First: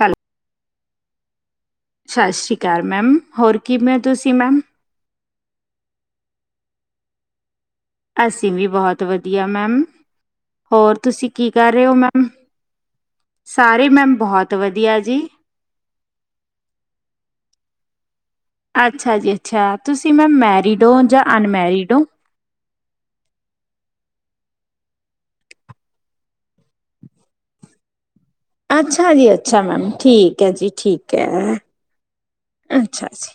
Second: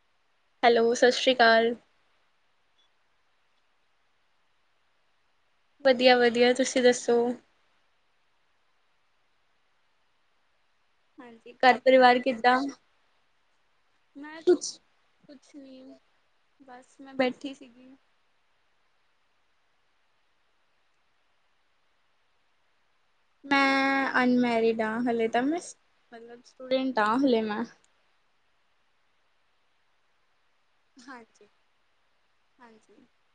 ਹੈਲ ਹੈਲੋ, ਸਸ ਸ਼੍ਰੀ ਕਾਲ। ਸਸ ਸ੍ਰੀ ਕਾਲ ਮੈਮ, ਹੋਰ ਕਿਵੇਂ ਓ ਤੁਸੀ ਮੈਮ? ਵਧੀਆ-ਵਧੀਆ। ਤੁਸੀਂ ਦੱਸੋ? ਅਸੀ ਵੀ ਬੋਤ ਵਧੀਆ ਮੈਮ। ਹੋਰ ਤੁਸੀ ਕੀ ਹਾਂਜੀ ਕਰ ਘਰ ਰੇ ਓ ਪਰਿਵਾਰ ਮੈਮ? ਕਿੱਦਾਂ ਸਾਰੇ ਈ ਮੈਮ ਮੈਂ ਬੋਹੋਤ ਕੁਛ ਵਧੀਆ ਐ ਜੀ। ਕੁਛ ਬਸ ਮੈਂ ਬੈਠੀ ਸੀਗੀ। ਅੱਛਾ ਜੀ ਅੱਛਾ। ਤੁਸੀ ਮੈਮ ਮੈਰਿਡ ਓ ਜਾਂ ਅਨਮੈਰਿਡ ਓ? ਮੈਂ ਅਨਮੈਰਿਡ ਆਂ। ਹਾਲੇੇ ਤਾਂ ਮੈਂ ਸ ਮਤਲਬ ਸਟੂਡੈਂਟ ਆਂ ਹਾਲੇੇ ਮੈਂ। ਅੱਛਾ ਜੀ ਅੱਛਾ ਮੈਮ। ਠੀਕ ਐ ਜੀ। ਠੀਕ ਐ। ਹਾਂਜੀ ਹਾਂਜੀ ਅੱਛਾ ਜੀ।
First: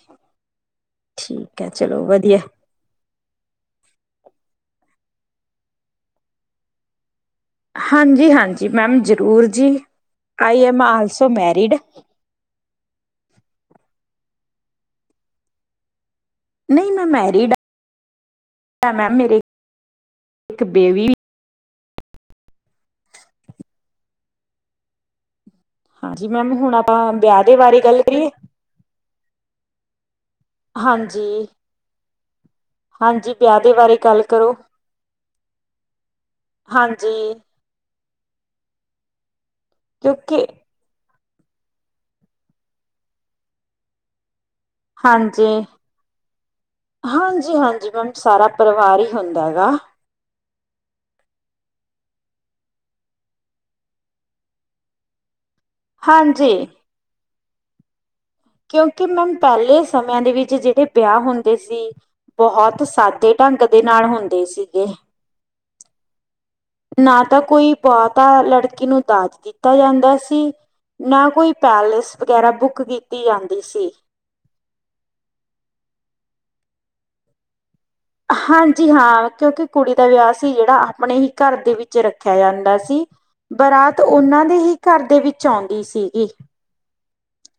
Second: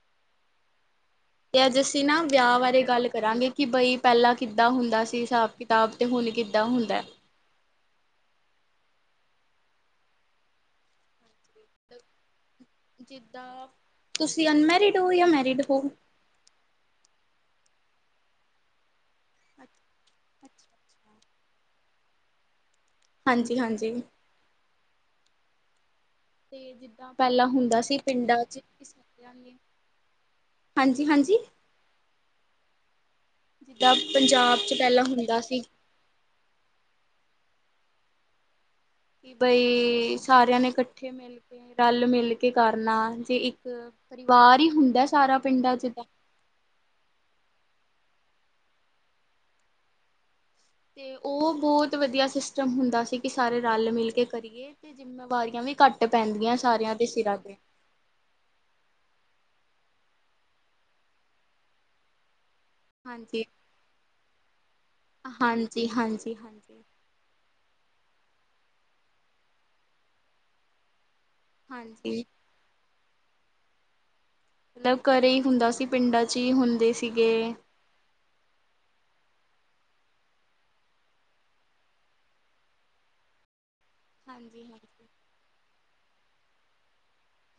ਤੇ ਠੀਕ ਹੈ ਆੱਜ ਅਸੀ ਚਲੋ ਨਾ ਵਧੀਆ ਵਿਆ ਬਾਰੇ ਗੱਲ ਕਰਾਂਗੇ ਕਿ ਬਈ ਪੈਲਾਂ ਕਿੱਦਾਂ ਹੁੰਦਾ ਸੀ ਹਿਸਾਬ ਕਿਤਾਬ ਅਤੇ ਹੁਣ ਕਿੱਦਾਂ ਹੁੰਦਾ। ਹਾਂਜੀ-ਹਾਂਜੀ ਮੈਮ ਜ਼ਰੂਰ ਜੀ। I am also married. ਜਿੱਦਾਂ ਤੁਸੀਂ ਅਨਮੈਰਿਡ ਹੋ ਯਾਂ ਮੈਰਿਡ ਹੋ? ਨਈ ਮੈਂ ਮੈਰੀਡ ਆਂ। ਮੈ ਮੇਰੇ ਅੱਛਾ ਇੱਕ ਬੇਬੀ ਅੱਛਾ ਹਾਂਜੀ, ਹਾਂਜੀ। ਹਾਂਜੀ ਮੈਮ ਤੇ ਹੁਣ ਆਪਾਂ ਜਿੱਦਾਂ ਵਿਆਹ ਪੈਲਾਂ ਦੇ ਹੁੰਦਾ ਬਾਰੇ ਸੀ ਗੱਲ ਕਰੀਏ ਪਿੰਡਾਂ 'ਚ ਕਿਸ ਹਾਂਜੀ ਹਾਂਜੀ ਵਿਆਹ ਦੇ ਜਿੱਦਾਂ ਬਾਰੇ ਗੱਲ ਕਰੋ ਪੰਜਾਬ 'ਚ ਪੈਲਾਂ ਹੁੰਦਾ ਸੀ। ਹਾਂਜੀ ਕਿ ਬਈ ਕਿਉਂਕਿ ਸਾਰਿਆਂ ਨੇ ਕੱਠੇ ਮਿਲ ਕੇ ਰਲ ਮਿਲ ਕੇ ਕਰਨਾ ਜੀ ਇੱਕ ਪਰਿਵਾਰ ਹੀ ਹੁੰਦਾ ਸਾਰਾ ਪਿੰਡਾਂ 'ਚ ਦਾ ਹਾਂਜੀ-ਹਾਂਜੀ ਮੈਮ ਸਾਰਾ ਪਰਿਵਾਰ ਹੀ ਹੁੰਦਾ ਹੈਗਾ। ਤੇ ਓ ਬੋਤ ਵਧੀਆ ਸਿਸਟਮ ਹੁੰਦਾ ਸੀ ਕਿ ਸਾਰੇ ਰਲ ਮਿਲ ਕੇ ਕਰੀਏ ਤੇ ਜਿੰਮੇਵਾਰੀਆਂ ਵੀ ਘੱਟ ਹਾਂਜੀ ਪੈਂਦੀਆਂ ਸਾਰਿਆਂ ਦੇ ਸਿਰਾਂ ਤੇ ਕਿਉਂਕਿ ਮੈਮ ਪੈਲੇ ਸਮਿਆਂ ਦੇ ਵਿੱਚ ਜੇੜੇ ਵਿਆਹ ਹੁੰਦੇ ਸੀ ਬਹੁਤ ਸਾਦੇ ਹਾਂਜੀ। ਢੰਗ ਦੇ ਨਾਲ ਹੁੰਦੇ ਸੀਗੇ। ਹਾਂਜੀ-ਹਾਂਜੀ-ਹਾਂਜੀ ਨਾ ਤਾਂ ਕੋਈ ਬੋਤਾ ਲੜਕੀ ਨੂੰ ਦਾਜ ਦਿੱਤਾ ਜਾਂਦਾ ਸੀ ਨਾ ਕੋਈ ਹਾਂਜੀ ਪੈਲੇਸ ਹਾਂਜੀ ਵਗੈਰਾ ਬੁੱਕ ਕੀਤੀ ਜਾਂਦੀ ਸੀ। ਮਤਲਬ ਘਰੇ ਹੀ ਹੁੰਦਾ ਸੀ ਪਿੰਡਾਂ 'ਚ ਹੀ ਹੁੰਦੇ ਸੀਗੇ। ਹਾਂਜੀ ਹਾਂ ਕਿਉਂਕਿ ਕੁੜੀ ਦਾ ਵਿਆਹ ਸੀ ਜੇੜਾ ਆਪਣੇ ਹੀ ਘਰ ਦੇ ਵਿੱਚ ਰੱਖਿਆ ਜਾਂਦਾ ਸੀ। ਬਰਾਤ ਉਹਨਾਂ ਦੇ ਹੀ ਘਰ ਹਾਂਜੀ-ਹਾਂਜੀ, ਦੇ ਵਿੱਚ ਆਉਂਦੀ ਸੀਗੀ।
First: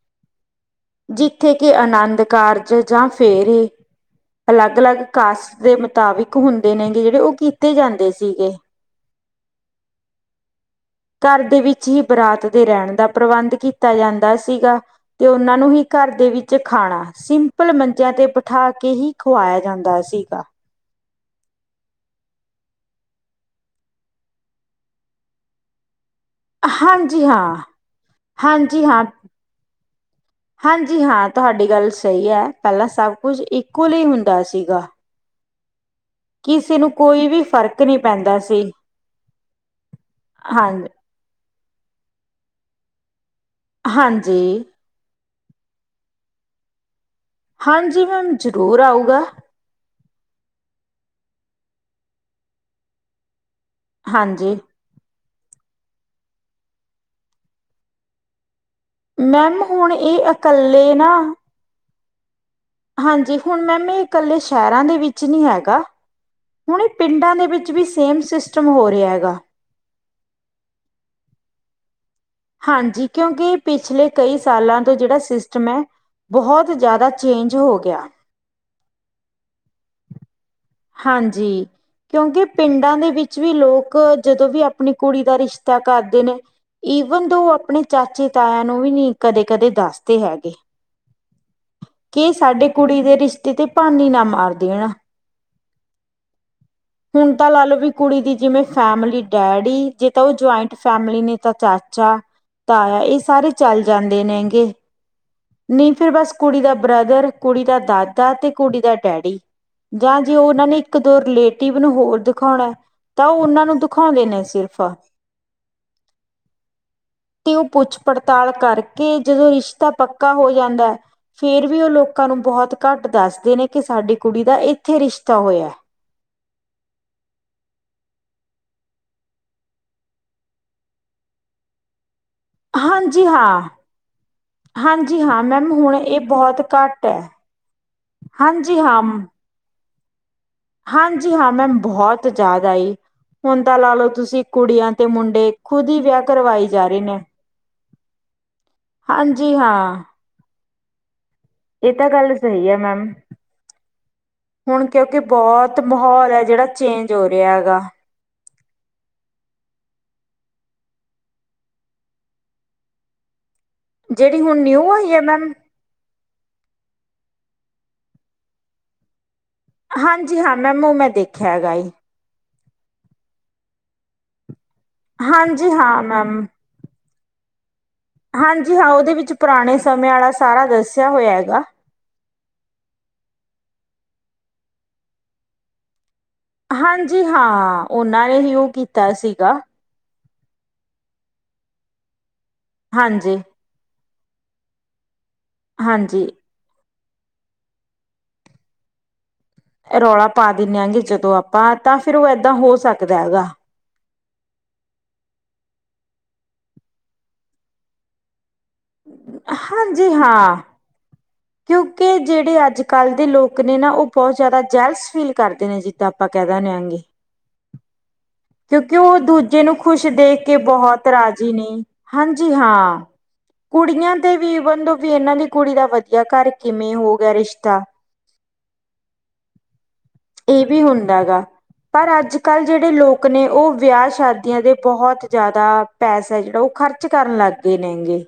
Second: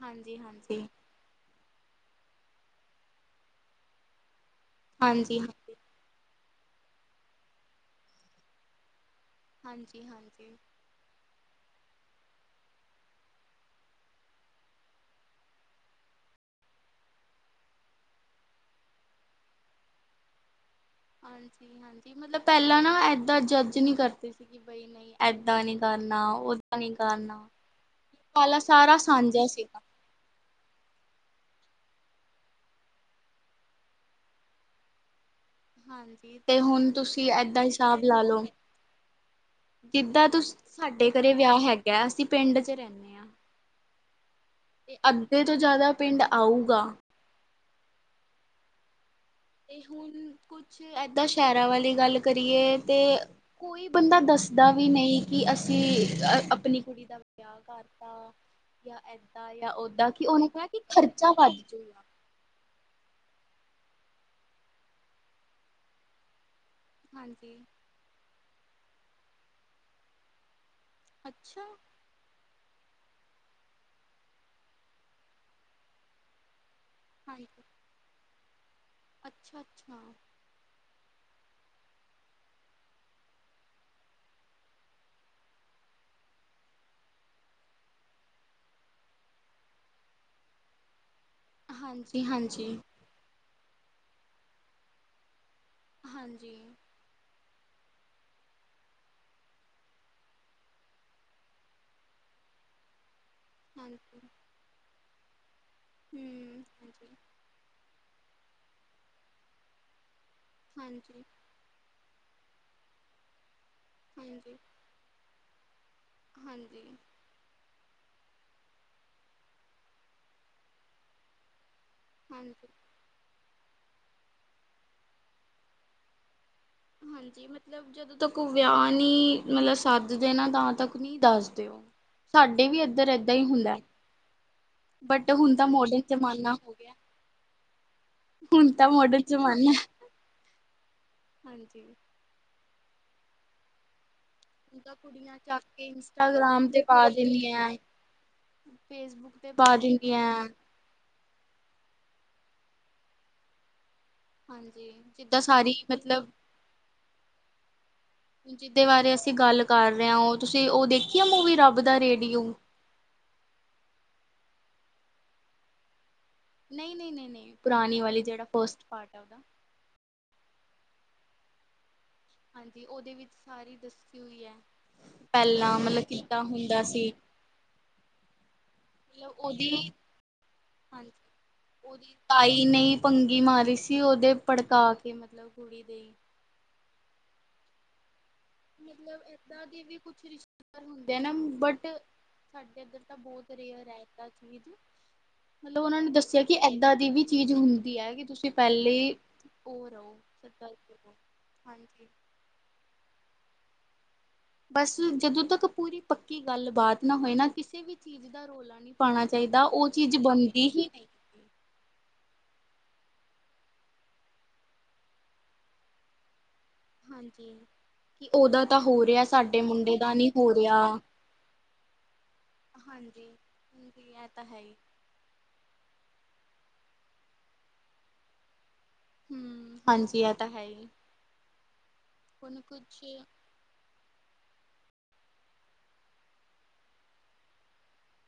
ਹਾਂਜੀ-ਹਾਂਜੀ ਜਿੱਥੇ ਕਿ ਆਨੰਦ ਕਾਰਜ ਜਾਂ ਫੇਰੇ ਅਲੱਗ- ਅਲੱਗ ਹਾਂਜੀ ਕਾਸਟ ਹਾਂਜੀ ਦੇ ਮਤ ਮੁਤਾਬਿਕ ਹੁੰਦੇ ਨੇਗੇ ਜੇੜੇ ਓ ਕੀਤੇ ਜਾਂਦੇ ਸੀਗੇ। ਹਾਂਜੀ-ਹਾਂਜੀ ਘਰ ਦੇ ਵਿੱਚ ਹੀ ਬਰਾਤ ਦੇ ਰੈਂਣ ਦਾ ਪ੍ਰਬੰਧ ਕੀਤਾ ਜਾਂਦਾ ਸੀਗਾ। ਤੇ ਉਹਨਾਂ ਨੂੰ ਹੀ ਘਰ ਦੇ ਵਿੱਚ ਖਾਣਾ ਸਿੰਪਲ ਮੰਜਿਆਂ ਤੇ ਬਿਠਾ ਕੇ ਹੀ ਖਵਾਇਆ ਜਾਂਦਾ ਸੀਗਾ। ਹਾਂਜੀ-ਹਾਂਜੀ ਮਤਲਬ ਪੈਲਾਂ ਨਾ ਏਦਾਂ ਜੱਜ ਨਈ ਕਰਦੇ ਸੀਗੇ ਬਟ ਬੀ ਨਈਂ ਏਦਾਂ ਨੀ ਕਰਨਾ। ਓਦਾਂ ਨੀ ਹਾਂਜੀ ਕਰਨਾ ਹਾਂ, ਪੈਲਾਂ ਹਾਂਜੀ ਸਾਰਾ ਹਾਂ ਸਾਂਝਾ ਸੀਗਾ। ਹਾਂਜੀ ਹਾਂ ਤੁਹਾਡੀ ਗੱਲ ਸਈ ਐ ਪੈਲਾਂ ਸਭ ਕੁਝ ਇਕੁਅਲ ਹੀ ਮਿਲਦਾ ਸੀਗਾ। ਹਾਂਜੀ ਤੇ ਕਿਸੇ ਹੁਣ ਨੂੰ ਕੋਈ ਤੁਸੀਂ ਵੀ ਏਦਾਂ ਫ਼ਰਕ ਨਹੀਂ ਹਿਸਾਬ ਲਾ ਪੈਂਦਾ ਲਓ ਸੀ ਜਿੱਦਾਂ ਤੁਸੀਂ ਹਾਂ ਸਾਡੇ ਘਰੇ ਵਿਆਹ ਹੈਗੈ ਅਸੀਂ ਪਿੰਡ 'ਚ ਰੈਨੇ ਆਂ। ਹਾਂਜੀ ਅੱਧੇ ਤੋਂ ਜਾਦਾ ਪਿੰਡ ਆਊਗਾ। ਹਾਂਜੀ ਮੈਮ ਜ਼ਰੂਰ ਆਊਗਾ। ਤੇ ਹੁਣ ਕੁਛ ਏਦਾਂ ਸ਼ਹਿਰਾਂ ਵਾਲੀ ਗੱਲ ਕਰੀਏ ਤੇ ਕੋਈ ਬੰਦਾ ਹਾਂਜੀ ਦੱਸਦਾ ਵੀ ਨਈਂ ਕਿ ਅਸੀਂ ਅਪਣੀ ਕੁੜੀ ਦਾ ਵਿਆਹ ਕਰਤਾ। ਯਾ ਏਦਾਂ ਮੈਮ ਯਾ ਹੁਣ ਓਦਾਂ ਕੀ ਇਹ ਉਹਨੂੰ ਕੈਹ ਕਿ ਇਕੱਲੇ ਨਾ ਖਰਚਾ ਬਚ ਜਊਗਾ। ਹਾਂਜੀ ਹੁਣ ਮੈਮ ਏ ਕੱਲੇ ਸ਼ਹਿਰਾਂ ਦੇ ਵਿੱਚ ਨਈ ਹੈਗਾ। ਹੁਣ ਏ ਪਿੰਡਾਂ ਦੇ ਹਾਂਜੀ ਵਿੱਚ ਵੀ ਸੇਮ ਸਿਸਟਮ ਹੋ ਰਿਆ ਹੈਗਾ। ਅੱਛਾ ਹਾਂਜੀ ਕਿਉਂਕਿ ਪਿਛਲੇ ਕਈ ਸਾਲਾਂ ਤੋਂ ਜੇੜਾ ਸਿਸਟਮ ਐ। ਬਹੁਤ ਜਾਦਾ ਚੇਂਜ ਹੋ ਗਿਆ। ਅੱਛਾ-ਅੱਛਾ ਹਾਂਜੀ ਕਿਉਂਕਿ, ਪਿੰਡਾਂ ਦੇ ਵਿੱਚ ਵੀ ਲੋਕ, ਜਦੋਂ ਵੀ ਆਪਣੀ ਕੁੜੀ ਦਾ ਰਿਸ਼ਤਾ ਕਰਦੇ ਨੇ ਈਵਨ ਦੋ ਓ ਆਪਣੇ ਚਾਚੇ-ਤਾਇਆ ਨੂੰ ਵੀ ਨਹੀਂ, ਕਦੇ-ਕਦੇ ਦੱਸਦੇ ਹੈਗੇ ਹਾਂਜੀ ਕਿ ਸਾਡੇ ਹਾਂਜੀ ਕੁੜੀ ਦੇ ਰਿਸ਼ਤੇ ਦੀ, ਭਾਨੀ ਨਾ ਮਾਰ ਦੇਣ ਹਾਂਜੀ। ਹੁਣ ਤਾਂ ਲਾ ਲਓ ਵੀ ਕੁੜੀ ਦੀ ਜਿਵੇਂ ਫੈਮਿਲੀ, ਡੈਡੀ, ਜੇ ਤਾਂ ਓ ਜੋਏਂਟ ਫੈਮਿਲੀ ਨੇ ਤਾਂ ਚਾਚਾ ਤਾਇਆ, ਇਹ ਸਾਰੇ ਚੱਲ ਜਾਂਦੇ ਹਾਂਜੀ ਨੇ ਗੇ, ਨਈੰ ਤੇ ਬਸ ਕੁੜੀ ਹਮ ਦਾ ਹਾਂਜੀ ਬ੍ਰਦਰ, ਕੁੜੀ ਦਾ ਦਾਦਾ, ਤੇ ਕੁੜੀ ਦਾ ਡੈਡੀ।, ਜਾਂ ਜੇ ਓਨਾਂ ਨੇ ਇੱਕ ਦੋ ਹਾਂਜੀ ਰਿਲੇਟ ਟੀ ਵੀ ਨੂੰ ਹੋਰ ਦਿਖੋਣਾ, ਤਾਂ ਓ ਓਨਾਂ ਨੂੰ ਦਿਖਾਉਂਦੇ ਨੇ ਹਾਂਜੀ ਸਿਰਫ ਹਾਂਜੀ। ਤੇ ਓ ਪੁੱਛ ਪੜਤਾਲ ਕਰਕੇ, ਜਦੋਂ ਰਿਸ਼ਤਾ ਪੱਕਾ ਹੋ ਜਾਂਦੈ ਫੇਰ ਵੀ ਓ ਲੋਕਾਂ ਨੂੰ ਹਾਂਜੀ ਬਹੁਤ ਘੱਟ ਦੱਸਦੇ ਨੇ ਕਿ, ਸਾਡੀ ਕੁੜੀ ਦਾ ਏਥੇ ਰਿਸ਼ਤਾ ਹੋਇਆ ਹਾਂਜੀ, ਮਤਲਬ ਜਦੋਂ ਤੱਕ ਓ ਵਿਆਹ ਨਹੀਂ, ਮਤਲਬ ਸੱਦਦੇ ਨਾ ਤਾਂ ਤੱਕ ਨਹੀਂ ਦੱਸਦੇ ਉਹ ਸਾਡੇ ਵੀ ਇੱਧਰ, ਹਾਂਜੀ ਏਦਾਂ ਹੀ ਹਾਂ ਹੁੰਦਾ ਹਾਂਜੀ ਬਟ, ਹਾਂ ਹੁਣ ਦਾ ਮੈਮ ਮੌਡਰਨ ਇਹ ਜ਼ਮਾਨਾ ਬਹੁਤ ਹੋ ਗਿਆ ਘੱਟ ਹੈ ਹੁਣ ਹਾਂਜੀ ਤਾਂ ਹਾਂ ਮੌਡਰਨ, ਜਮਾਨਾ ਹਾਂਜੀ ਹਾਂ ਮੈਮ, ਬਹੁਤ ਜ਼ਿਆਦਾ ਈ, ਹੁਣ ਤਾਂ ਲਾ ਲਓ ਤੁਸੀਂ ਹੁਣ ਤਾਂ ਤੇ ਕੁੜੀਆਂ ਮੁੰਡੇ ਚੱਕ ਕੇ, ਖੁਦ ਹੀ ਵਿਆਹ ਕਰਵਾਈ ਇੰਸਟਾਗ੍ਰਾਮ ਤੇ ਜਾ ਰਹੇ ਪਾ ਨੇ ਦੇਨੀਐਂ ਫੇਸਬੁੱਕ ਤੇ, ਹਾਂਜੀ ਪਾ ਦੇਂਦੀਐ ਏ ਤਾਂ ਗੱਲ ਸਹੀ, ਐ ਮੈਮ ਹੁਣ ਹਾਂਜੀ ਕਿਉਂਕਿ, ਜਿੱਦਾਂ ਸਾਰੀ ਬਹੁਤ ਮਤਲਬ ਮਾਹੌਲ ਹੈ ਜਿਹੜਾ, ਚੇਂਜ ਹੋ ਰਿਹਾ ਹੈਗਾ ਜਿਦੇ ਬਾਰੇ ਅਸੀਂ ਗੱਲ ਕਰ ਰੇ ਆਂ, ਓ ਤੁਸੀਂ ਓ ਦੇਖੀ ਐ ਮੂਵੀ, 'ਰੱਬ ਦਾ ਰੇਡੀਓ'? ਜਿਹੜੀ ਹੁਣ ਨਿਊ, ਆਈ ਐ ਮੈਮ? ਨਹੀਂ-ਨਹੀਂ-ਨਹੀਂ-ਨਹੀਂ, ਪੁਰਾਣੀ ਵਾਲੀ ਜਿਹੜਾ ਫਸਟ ਪਾਟ ਹੈ ਆ ਓਦਾ ਹਾਂਜੀ ਹਾਂ ਮੈਮ, ਓ ਮੈਂ ਦੇਖਿਆ ਹੈਗਾ ਏ ਹਾਂਜੀ, ਓਦੇ ਵਿੱਚ ਸਾਰੀ ਦੱੱਸੀ ਹੋਈ ਐ। ਹਾਂਜੀ ਪਹਿਲਾਂ ਮਤਲਬ, ਹਾਂ ਕਿੱਦਾਂ ਮੈਮ। ਹੁੰਦਾ ਸੀ। ਹਾਂਜੀ ਹਾਂ, ਓਦੇ ਵਿੱਚ ਮਤਲਬ ਉਹਦੀ ਪੁਰਾਣੇ ਸਮੇਂ ਆਲਾ, ਸਾਰਾ ਦੱਸਿਆ ਹੋਇਆ ਹੈਗਾ ਓਦੀ ਤਾਈ ਨੇ, ਈ ਭੰਗੀ ਮਾਰੀ ਸੀ, ਓਦੇ ਭੜਕਾ ਕੇ ਮਤਲਬ ਕੁੜੀ ਦੇ ਹਾਂਜੀ ਹਾਂ, ਉਹਨਾਂ ਨੇ ਹੀ ਉਹ ਕੀਤਾ ਮਤਲਬ ਸੀਗਾ ਇਦਾਂ ਦੇ ਵੀ ਕੁਛ ਰਿਸ਼ਤੇਦਾਰ, ਹੁੰਦੇ ਆ ਨਾ ਬਟ ਸਾਡੇ ਇੱਧਰ ਤਾਂ ਹਾਂਜੀ ਬਹੁਤ ਰੇਅਰ ਹੈਗਾ ਚੀਜ਼ ਮਤਲਬ ਉਹਨਾਂ ਨੇ ਹਾਂਜੀ। ਦੱਸਿਆ ਕਿ, ਏਦਾਂ ਦੀ ਵੀ ਚੀਜ਼ ਹੁੰਦੀ ਹੈ, ਕਿ ਤੁਸੀਂ ਪਹਿਲੇ ਉਹ ਰਹੋ ਰੌਲਾ ਪਾ ਸਤਰਕ ਦਿੰਨੇ ਆ ਕਿ, ਰਹੋ ਜਦੋਂ ਆਪਾਂ ਤਾਂ ਹਾਂਜੀ ਫੇਿਰ ਉਹ, ਏਦਾਂ ਹੋ ਸਕਦਾ ਹੈਗਾ ਬਸ ਜਦੋਂ ਤੱਕ ਪੂਰੀ ਪੱਕੀ, ਗੱਲਬਾਤ ਨਾ ਹੋਏ ਨਾ ਕਿਸੇ ਵੀ ਚੀਜ਼ ਦਾ, ਰੌਲਾ ਨਹੀਂ ਪਾਉਣਾ ਚਾਹੀਦਾ, ਉਹ ਹਾਂਜੀ ਚੀਜ਼ ਹਾਂ। ਬਣਦੀ ਹੀ ਨਹੀਂ ਕਿਉਂਕਿ, ਜਿਹੜੇ ਅੱਜ- ਕੱਲ੍ਹ ਦੇ ਲੋਕ ਨੇ ਨਾ, ਉਹ ਬਹੁਤ ਜ਼ਿਆਦਾ ਜੈਲਸ ਫੀਲ ਕਰਦੇ ਨੇ, ਜਿੱਦਾਂ ਆਪਾਂ ਕਹਿ ਦਿੰਦੇ ਹਨਜੀ ਕਿਉਂਕਿ, ਉਹ ਦੂਜੇ ਨੂੰ ਖ਼ੁਸ਼ ਦਾ ਨਹੀਂ ਦੇਖ ਹੋ ਕੇ, ਰਿਹਾ। ਬਹੁਤ ਰਾਜ਼ੀ ਨਈ ਹਾਂਜੀ ਹਾਂ, ਹਾਂਜੀ, ਹਾਂਜੀ ਕੁੜੀਆਂ ਇਹ ਤੇ ਤਾਂ ਵੀ ਹੈ ਹੀ। ਬੰਦੋ ਵੀ ਇਹਨਾਂ ਦੀ ਕੁੜੀ ਦਾ ਵਧੀਆ ਘਰ, ਕਿਵੇਂ ਹੋ ਗਿਆ ਰਿਸ਼ਤਾ ਹੂੰ, ਹਾਂਜੀ ਤਾਂ ਹੈ ਇਹ ਵੀ ਹੀ। ਹੁੰਦਾ ਗਾ ਪਰ ਅੱਜ ਹੁਣ -ਕੱਲ੍ਹ ਜਿਹੜੇ ਕੁਛ ਲੋਕ ਨੇ, ਉਹ ਵਿਆਹ ਸ਼ਾਦੀ ਆਂ ਦੇ ਬਹੁਤ ਜ਼ਿਆਦਾ ਪੈਸਾ ਜਿਹੜਾ ਉਹ ਖਰਚ, ਕਰਨ ਲੱਗ ਗਏ ਨੇ ਗੇ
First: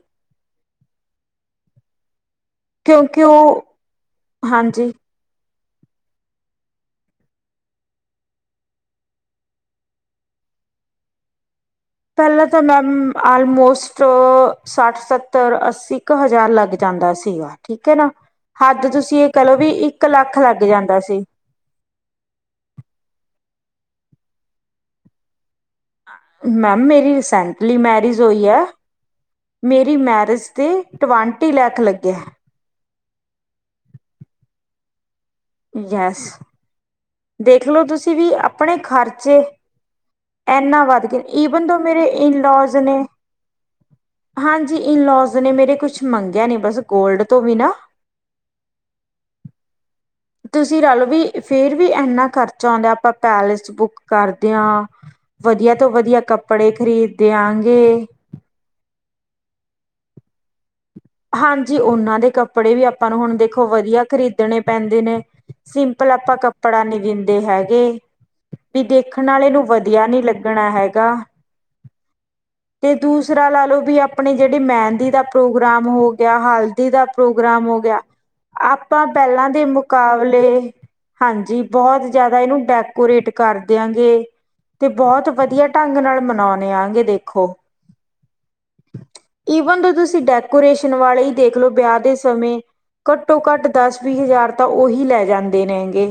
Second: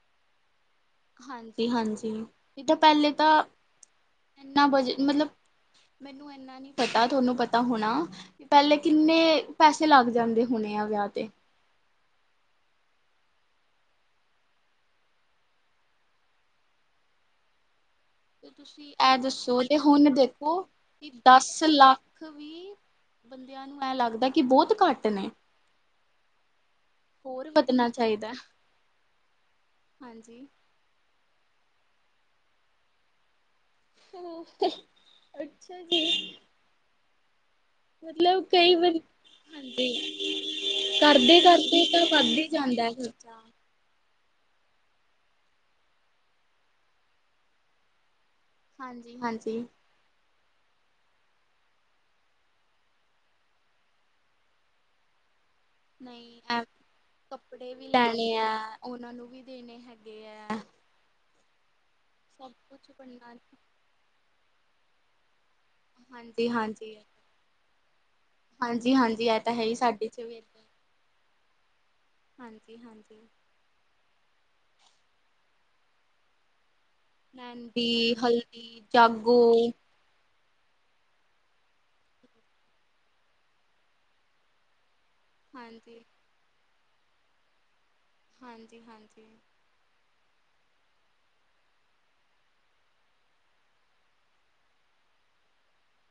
ਹਾਂਜੀ -ਹਾਂਜੀ ਜਿਦਾਂ ਪਹਿਲੇ ਕਿਉਂਕਿ ਤਾਂ, ਉਹ ਇੰਨਾ ਹਾਂਜੀ ਬਜ ਮਤਲਬ ਮੈਨੂੰ ਏਨਾ ਨੀ ਪਤਾ ਤੁਹਾਨੂੰ ਪਤਾ ਹੋਣਾ ਪੈਲੇ ਕਿੰਨੇ ਪੈਸੇ ਲੱਗ ਜਾਂਦੇ ਹੋਣੇ ਆ ਵਿਆਹ ਤੇ ਪੈਲਾਂ ਤਾਂ ਮੈਮ ਆਲਮੋਸਟ ਸੱਠ-ਸੱਤਰ-ਅੱਸੀ ਕ ਹਜ਼ਾਰ ਲੱਗ ਜਾਂਦਾ ਸੀਗਾ। ਠੀਕ ਐ ਨਾ, ਤੇ ਹੱਦ ਇਹ ਤੁਸੀਂ ਏ ਕਹਿ ਲੋ ਦੱਸੋ ਵੀ ਤੇ ਇੱਕ ਹੁਣ ਲੱਖ ਦੇਖੋ ਲੱਗ ਜਾਂਦਾ ਕਿ ਸੀ। ਦਸ ਲੱਖ ਵੀ ਬੰਦਿਆਂ ਨੂੰ ਐ ਲੱਗਦਾ ਕਿ ਬੋਹਤ ਘੱਟ ਨੇ ਮੈਮ ਮੇਰੀ ਹੋਰ ਰਿਸੈਂਟਲੀ ਵਧਣਾ ਮੈਰਿਜ ਚਾਹੀਦਾ ਹੋਈ ਐ ਮੇਰੀ ਮੈਰਿਜ ਹਾਂਜੀ। ਤੇ ਟਵੈਂਟੀ ਲੈਖ ਲੱਗੇ। ਅੱਛਾ ਜੀ। ਦੇਖਲੋ ਤੁਸੀਂ ਵੀ, ਮਤਲਬ ਕਈ ਅਪਣੇ ਵਾਰੀ ਖਰਚੇ ਹਾਂਜੀ, ਐਨਾ ਵੱਧ ਗਏ ਈਵਨ ਸੋ ਕਰਦੇ-ਕਰਦੇ ਮੇਰੇ ਤਾਂ ਵੱਧ ਹੀ ਇਨਲੋਜ਼ ਜਾਂਦਾ ਹੈ ਨੇ ਖਰਚਾ। ਹਾਂਜੀ ਇਨਲੋਜ ਨੇ ਮੇਰੇ ਕੁਛ ਮੰਗਿਆ ਨੀ ਬਸ ਗੋਲਡ ਤੋਂ ਬਿਨਾ ਹਾਂਜੀ-ਹਾਂਜੀ। ਤੁਸੀਂ ਰਲ ਵੀ ਫੇਰ ਵੀ ਏਨਾ ਖਰਚਾ ਆਂਦਾ ਆਪਾਂ ਪੈਲੇਸ ਬੁੱਕ ਕਰਦੇ ਆ ਵਧੀਆ ਤੋਂ ਵਧੀਆ ਕੱਪੜੇ ਖ਼ਰੀਦ ਦਯਾਂਗੇ ਤਾਂ ਓਨਾਂ ਨੂੰ ਵੀ ਦੇਣੇ ਹੈਗੇ ਐ। ਹਾਂਜੀ ਓਨਾਂ ਦੇ ਕੱਪੜੇ ਵੀ ਕੁਛ ਆਪਾਂ ਨੂੰ ਕਰਨਾ ਹੁਣ ਦੇਖੋ ਵਧੀਆ ਖਰੀਦਣੇ ਪੈਂਦੇ ਨੇ। ਸਿੰਪਲ ਆਪਾਂ ਕੱਪੜਾ ਹਾਂਜੀ-ਹਾਂਜੀ, ਨੀ ਦਿੰਦੇ ਹੈਗੇ। ਵੀ ਹਾਂਜੀ-ਹਾਂਜੀ ਦੇਖਣ ਇਹ ਆਲੇ ਤਾਂ ਹੈ ਨੂੰ ਹੀ ਵਧੀਆ ਸਾਡੇ 'ਚ ਨੀ ਵੀ ਏਦਾਂ ਲੱਗਣਾ ਹੈਗਾ। ਤੇ ਹਾਂਜੀ-ਹਾਂਜੀ। ਦੂਸਰਾ ਲਾ ਲੋ ਵੀ, ਆਪਣੇ ਜੇੜੇ ਮੈੰਦੀ ਦਾ ਪ੍ਰੋਗਰਾਮ ਹੋ ਗਯਾ, ਹਲਦੀ ਦਾ ਪ੍ਰੋਗਰਾਮ ਹੋ ਗਿਆ ਮਹਿੰਦੀ, ਹਲਦੀ, ਆਪਾਂ ਜਾਗੋ ਪੈਲਾਂ ਦੇ ਮੁ ਕਾਵਲੇ ਹਾਂਜੀ ਬੋਹਤ ਜ਼ਿਆਦਾ ਏਨੂੰ ਡੈਕੋਰੇਟ ਕਰ ਦਿਆਂਗੇ ਤੇ ਬੋਹਤ ਵਧੀਆ ਢੰਗ ਹਾਂਜੀ। ਨਾਲ ਮਨਾਓਣੇ ਆ ਗੇ ਦੇਖੋ ਹਾਂਜੀ-ਹਾਂਜੀ। ਈਵਨ ਤੇ ਤੁਸੀਂ ਡੈਕੋਰੇਸ਼ਨ ਵਾਲੇ ਈ ਦੇਖ ਲੋ ਵਿਆਹ ਦੇ ਸਮੇਂ ਘੱਟੋ-ਘੱਟ ਦਸ-ਵੀਹ ਹਜ਼ਾਰ ਤਾਂ ਓਹੀ ਲੈ ਜਾਂਦੇ ਨੇਗੇ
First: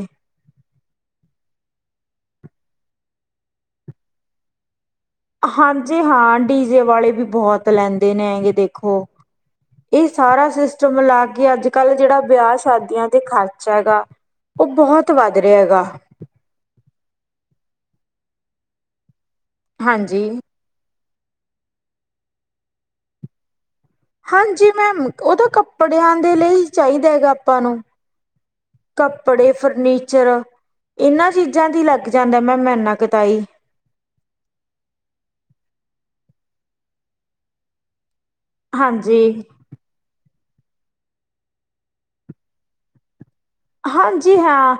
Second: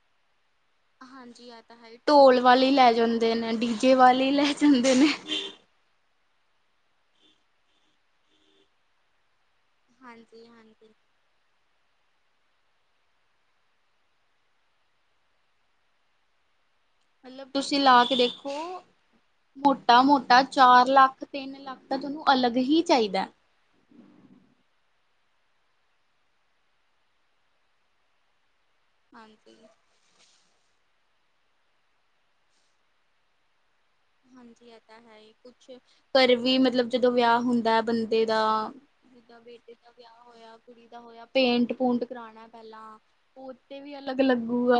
ਹਾਂਜੀ ਐ ਤਾਂ ਹੈ, ਢੋਲ ਵਾਲੇ ਲੈ ਜਾਂਦੇ ਨੇ, ਡੀਜੇ ਵਾਲੇ ਲੈ ਜਾਂਦੇ ਨੇ। ਹਾਂਜੀ ਹਾਂ ਡੀਜੇ ਵਾਲੇ ਵੀ ਬੋਹਤ ਲੈਂਦੇ ਨੇ ਹੈਂਗੇ ਦੇਖੋ ਏ ਸਾਰਾ ਹਾਂਜੀ-ਹਾਂਜੀ। ਸਿਸਟਮ ਲਾ ਕੇ ਅੱਜ ਕੱਲ੍ਹ ਜੇੜਾ ਵਿਆਹ-ਸ਼ਾਦੀਆਂ ਤੇ ਖ਼ਰਚ ਹੈਗਾ, ਓ ਬੋਹਤ ਵੱਧ ਰੇਆ ਹੈਗਾ। ਮਤਲਬ ਤੁਸੀਂ ਲਾ ਕੇ ਦੇਖੋ, ਹਾਂਜੀ ਮੋਟਾ-ਮੋਟਾ ਚਾਰ ਲੱਖ-ਤਿੰਨ ਲੱਖ ਤਾਂ ਤੁਹਾਨੂੰ ਅਲੱਗ ਹੀ ਚਾਇਦਾ। ਹਨਜੀ ਮੈਮ, ਓ ਤਾਂ ਕੱਪੜਿਆਂ ਦੇ ਲਈ ਚਾਇਦਾ ਹੈਗਾ ਆਪਾਂ ਨੂੰ ਕੱਪੜੇ, ਹਾਂਜੀ-ਹਾਂਜੀ ਫਰਨੀਚਰ, ਏਨਾਂ ਚੀਜ਼ਾਂ ਤੇ ਈ੍ ਲੱਗ ਜਾਂਦਾ ਮੈਮ ਏਨਾ ਕ ਤਾਈ ਜੀ ਐ ਤਾ ਹੈ ਹੀ ਕੁਛ ਘਰ ਵੀ ਮਤਲਬ ਜਦੋਂ ਵਿਆਹ ਹੁੰਦਾ ਹੈ ਬੰਦਾ ਦਾ ਹਾਂਜੀ ਜਿੱਦਾਂ ਬੇੇਟੇ ਦਾ ਵਿਆਹ ਹੋਇਆ ਕੁੜੀ ਦਾ ਹੋਇਆ ਪੇਂਟ-ਪੂਂਟ ਕਰਾਣਾ ਪੈਲਾਂ ਹੋਰ ਤੇ ਵੀ ਅਲੱਗ ਲੱਗੂ ਗਾ।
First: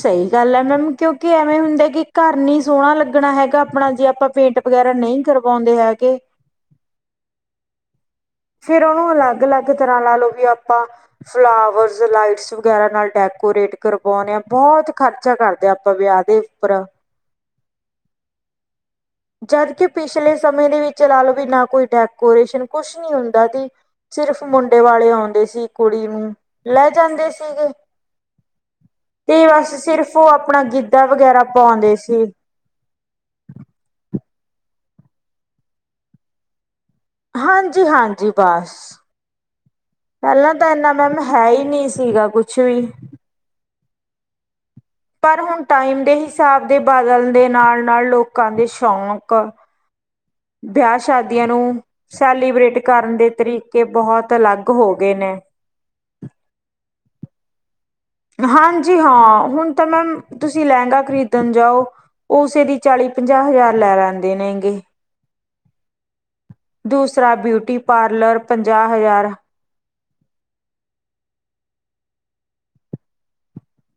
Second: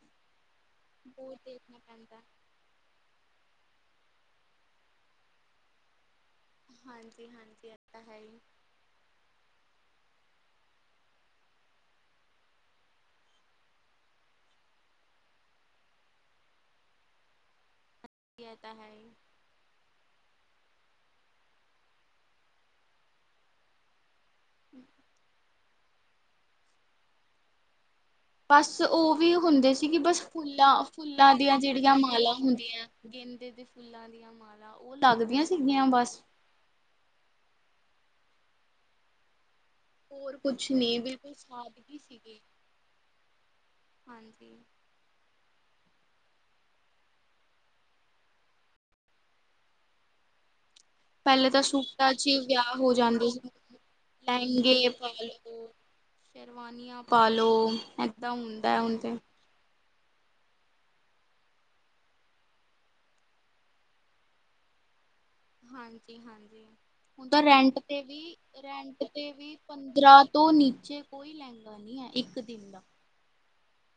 ਸਈ ਗੱਲ ਐ ਮੈਮ ਕਿਉਂਕਿ ਉਹ ਐਵੇਂ ਦੇਖਣਾ ਹੁੰਦਾ ਕਿ ਪੈਂਦਾ ਘੱਰ ਨੀ ਸੋਹਣਾ ਲੱਗਣਾ ਹੈਗਾ ਅਪਣਾ ਜੇ ਆਪਾਂ ਪੇਂਟ ਵਗੈਰਾ ਨਹੀ ਕਰਵਾਉਂਦੇ ਹੈਗੇ। ਹਾਂਜੀ-ਹਾਂਜੀ ਐ ਤਾਂ ਹੈ ਹੀ। ਫੇਰ ਓਨੂੰ ਅਲੱਗ-ਅਲੱਗ ਤਰ੍ਹਾਂ ਲਾ ਲੋ ਵੀ ਆਪਾਂ ਫਲਾਵਰਸ, ਲਾਈਟਸ ਵਗੈਰਾ ਨਾਲ ਡੈਕੋਰੇਟ ਕਰਵਾਉਣੇ ਆ ਬੋਹਤ ਖਰਚ ਚਾ ਕਰਦੇ ਹਾ ਆਪਾਂ ਵਿਆਹ ਦੇ ਉੱਪਰ ਬੀ ਐ ਤਾ ਹੈ ਹੀ ਜਦ ਕਿ ਪਿਛਲੇ ਸਮੇਂ ਦੇ ਵਿੱਚ ਲਾ ਲੋ ਵੀ ਨਾ ਕੋਈ ਡੈਕੋਰੇਸ਼ਨ ਕੁਛ ਨੀ ਹੁੰਦਾ ਦੀ ਸਿਰਫ ਮੁੰਡੇ ਵਾਲੇ ਆਓਂਡੇ ਸੀ ਕੁੜੀ ਨੂੰ, ਲੈ ਜਾਂਦੇ ਸੀਗੇ। ਬਾੱਸ ਓ ਵੀ ਤੇ ਹੁਂਦੇ ਬਸ ਸੀ ਕਿ ਸਿਰਫ ਬਾੱਸ ਉਹ ਆਪਣਾ ਫੁੱਲਾ, ਗਿੱਧਾ ਫੁੱਲਾ ਵਗੈਰਾ ਦੀਆ ਜੇੜੀਆਂ ਪਾਉਂਦੇ ਸੀ। ਮਾਲਾ ਹੁਂਦੀਆਂ ਗੇਂਦੇ ਦੇ ਫੁੱਲਾਂ ਦੀਆਂ ਮਾਲਾ ਓ ਲੱਗਦੀਆਂ ਸੀਗੀਆਂ ਬਾੱਸ। ਹਾਂਜੀ-ਹਾਂਜੀ, ਬਾੱਸ। ਹੋਰ ਪੈਲਾ ਕੁਛ ਤਾਂ ਐਨਾ ਨਹੀਂ ਨਨ ਬਿਲਕੁਲ ਹੈ ਈ ਨੀ ਸਾਦਗੀ ਸੀਗਾ ਸੀਗੀ ਕੁਛ ਵੀ। ਹਾਂਜੀ। ਪਰ ਹੋਨ ਟਾਈਮ ਦੇ ਹਿਸਾਬ ਦੇ ਬਦਲ ਦੇ ਨਾਲ-ਨਾਲ ਲੋਕਾਂ ਦੇ ਸ਼ੌਂਕ ਪੈਲੇ ਤਾਂ ਸੂਟਾ ਚ ਈ ਵਿਆ ਸੈਲੀਬ੍ਰੇਟ ਹੋ ਕਰਨ ਜਾਂਦੇ ਦੇ ਸੀ, ਤਰੀਕੇ ਬਹੁਤ ਅਲੱਗ ਲੈੰਗੇ ਹੋ ਗਏ ਪਾਲੋ ਨੇ। ਓ ਸ਼ੇਰਵਾਨੀਆਂ ਪਾਲੋ ਹਾਂਜੀ ਹਾਂ ਹੁਨ ਤਾ ਮੈਮ ਤੁਸੀ ਲੈਗਾ ਖਰੀਦਨ ਜਾਓ ਓ ਉਸੇ ਦੀ ਚਾਲੀ-ਪੰਜਾਹ ਹਜ਼ਾਰ ਲੈ ਲੈਂਦੇ ਨੇਗੇ। ਹਾਂਜੀ-ਹਾਂਜੀ, ਹੁਨ ਦੂਸਰਾ ਤਾਂ ਬਿਊਟੀ ਰੈਂਟ ਤੇ ਵੀ ਪਾਰਲਰ ਪੰਜਾਹ ਰੈਂਟ ਹਜ਼ਾਰ ਤੇ ਵੀ ਪੰਦਰਾਂ ਤੋਂ ਨੀਚੇ ਕੋਈ ਲੈਗਾ ਨੀ ਐ ਇੱਕ ਦਿਨ ਦਾ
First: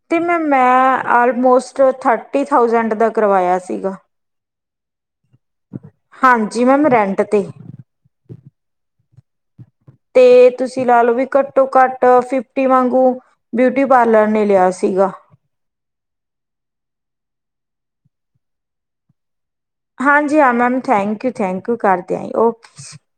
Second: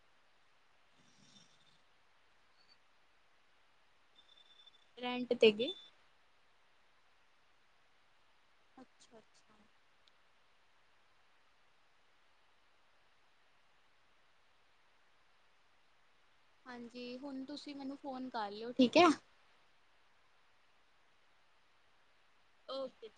ਤੇ ਮੈਂ ਮੈਂ ਆਲਮੋਸਟ ਥਰਟੀ ਥਾਊਸੈਂਡ ਦਾ ਕਰਵਾਇਆ ਸੀਗਾ। ਰੈਂਟ ਤੇ ਹਾਂਜੀ ਮੈਮ ਰੈਂਟ ਤੇ। ਅੱਛਾ-ਅੱਛਾ। ਤੇ ਤੁਸੀ ਲਾ ਲੋ ਵੀ ਘੱਟੋ-ਘਾੱਟ ਫਿਫਟੀ ਵਾਗੂ ਬਯੂਟੀ ਪਾਲਰ ਨੇ ਲੇਆ ਸੀਗਾ। ਹਾਂਜੀ ਹੁਨ ਤੁਸੀ ਮੈਨੂੰ ਫੋਨ ਕਰ ਲਯੋ ਠੀਕ ਐ। ਹਾਂਜੀ ਹਾਂ ma'am thank you thank you ਕਰਦੇ ਆਈ, ਓ ਓਕੇ